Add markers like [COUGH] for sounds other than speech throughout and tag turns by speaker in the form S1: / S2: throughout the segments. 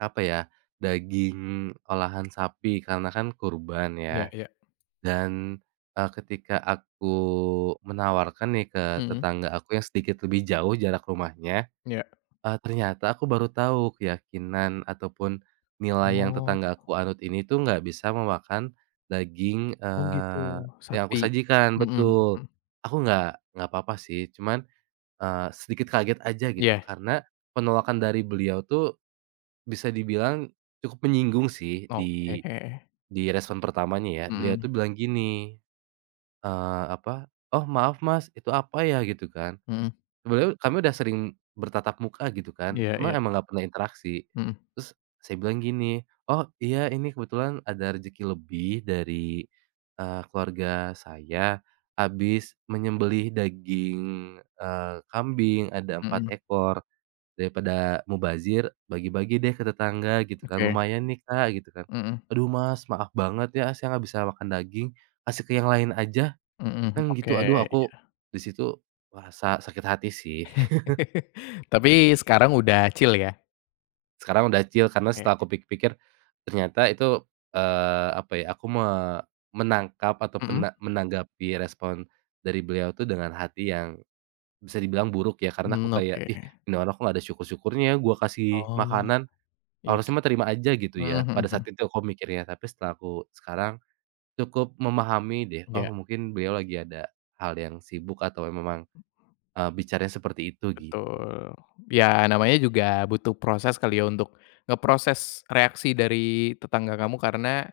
S1: Apa ya, daging olahan sapi karena kan kurban
S2: Iya
S1: ya
S2: iya.
S1: dan, eee, ketika aku menawarkan nih ke
S2: Mhm.
S1: tetangga aku yang sedikit lebih jauh jarak rumahnya,
S2: Iya.
S1: eee, ternyata aku baru tahu keyakinan ataupun nilai yang
S2: Oh.
S1: tetanggaku anut ini tuh nggak bisa memakan, daging,
S2: Oh gitu,
S1: eee, yang aku
S2: sapi.
S1: sajikan,
S2: Mhm
S1: betul,
S2: mhm.
S1: aku nggak nggak apa-apa sih cuman, eee, sedikit kaget aja gitu
S2: Iya.
S1: karena penolakan dari beliau tuh, bisa dibilang cukup menyinggung sih
S2: Oke.
S1: di, direspon pertamanya ya. Beliau tuh
S2: Mhm.
S1: bilang gini, eee, apa, "Oh maaf Mas, itu apa ya?" Gitu kan,
S2: Mhm.
S1: sebenernya kami udah sering bertatap muka gitu kan,
S2: Iya
S1: cuma
S2: iya.
S1: emang gak pernah interaksi,
S2: Mhm.
S1: terus saya bilang gini, "oh iya, ini kebetulan ada rezeki lebih dari," eee, "keluarga saya habis menyembelih daging," eee, "kambing ada 4
S2: Mhm.
S1: ekor, daripada mubazir bagi-bagi deh ke tetangga," gitu kan
S2: Oke.
S1: "lumayan nih Kak," gitu kan,
S2: Mhm.
S1: "aduh Mas maaf banget ya, saya gak bisa makan daging, kasih ke yang lain aja."
S2: Mhm,
S1: Kan
S2: oke,
S1: gitu aduh aku,
S2: iya.
S1: di situ merasa sakit hati sih. [CHUCKLES]
S2: [LAUGHS] Tapi sekarang udah chill ya?
S1: Sekarang udah chill karena setelah
S2: Heeh.
S1: aku pikir-pikir, ternyata itu, eee, apa ya, aku me menangkap atau
S2: Mhm.
S1: pena menanggapi respon, dari beliau itu dengan hati yang, bisa dibilang buruk ya, karena aku
S2: Hmm,
S1: kayak,
S2: oke.
S1: "Ih, ini orang kok gak ada syukur-syukurnya ya, gua kasih
S2: Oh,
S1: makanan,
S2: iya
S1: harusnya
S2: sih.
S1: mah terima aja gitu
S2: Mhm
S1: ya."
S2: mhm
S1: Pada saat
S2: mhm.
S1: itu aku mikirnya, tapi setelah aku sekarang, cukup memahami deh, "Oh
S2: Iya.
S1: mungkin beliau lagi ada, hal yang sibuk atau memang, eee, bicaranya seperti itu," gitu.
S2: Betul, ya namanya juga butuh proses kali ya untuk, ngeproses reaksi dari tetangga kamu karena,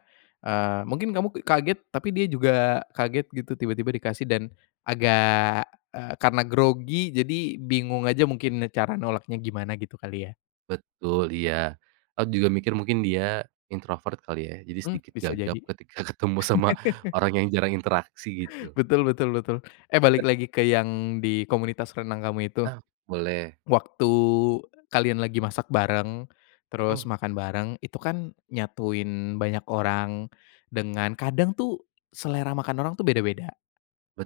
S2: eee, mungkin kamu k kaget tapi dia juga kaget gitu tiba-tiba dikasih dan, agak, eee, karena grogi jadi bingung aja mungkin cara nolaknya gimana gitu kali ya?
S1: Betul, iya. Aku juga mikir mungkin dia introvert kali ya, jadi
S2: Hmm,
S1: sedikit
S2: bisa
S1: gagap
S2: jadi.
S1: ketika ketemu sama
S2: [LAUGHS]
S1: orang yang jarang interaksi gitu.
S2: Betul betul betul. Eh, balik
S1: [LAUGHS]
S2: lagi ke yang di komunitas renang kamu itu.
S1: Nah, boleh.
S2: Waktu kalian lagi masak bareng, terus
S1: Mhm.
S2: makan bareng, itu kan nyatuin banyak orang, dengan kadang tuh selera makan orang tuh beda-beda,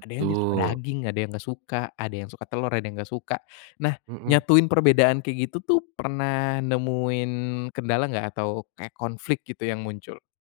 S2: ada yang dia suka daging, ada yang gak suka, ada yang suka telur, ada yang gak suka. Nah
S1: Mhm.
S2: nyatuin perbedaan kayak gitu tuh pernah nemuin kendala nggak? Atau kayak konflik gitu yang muncul?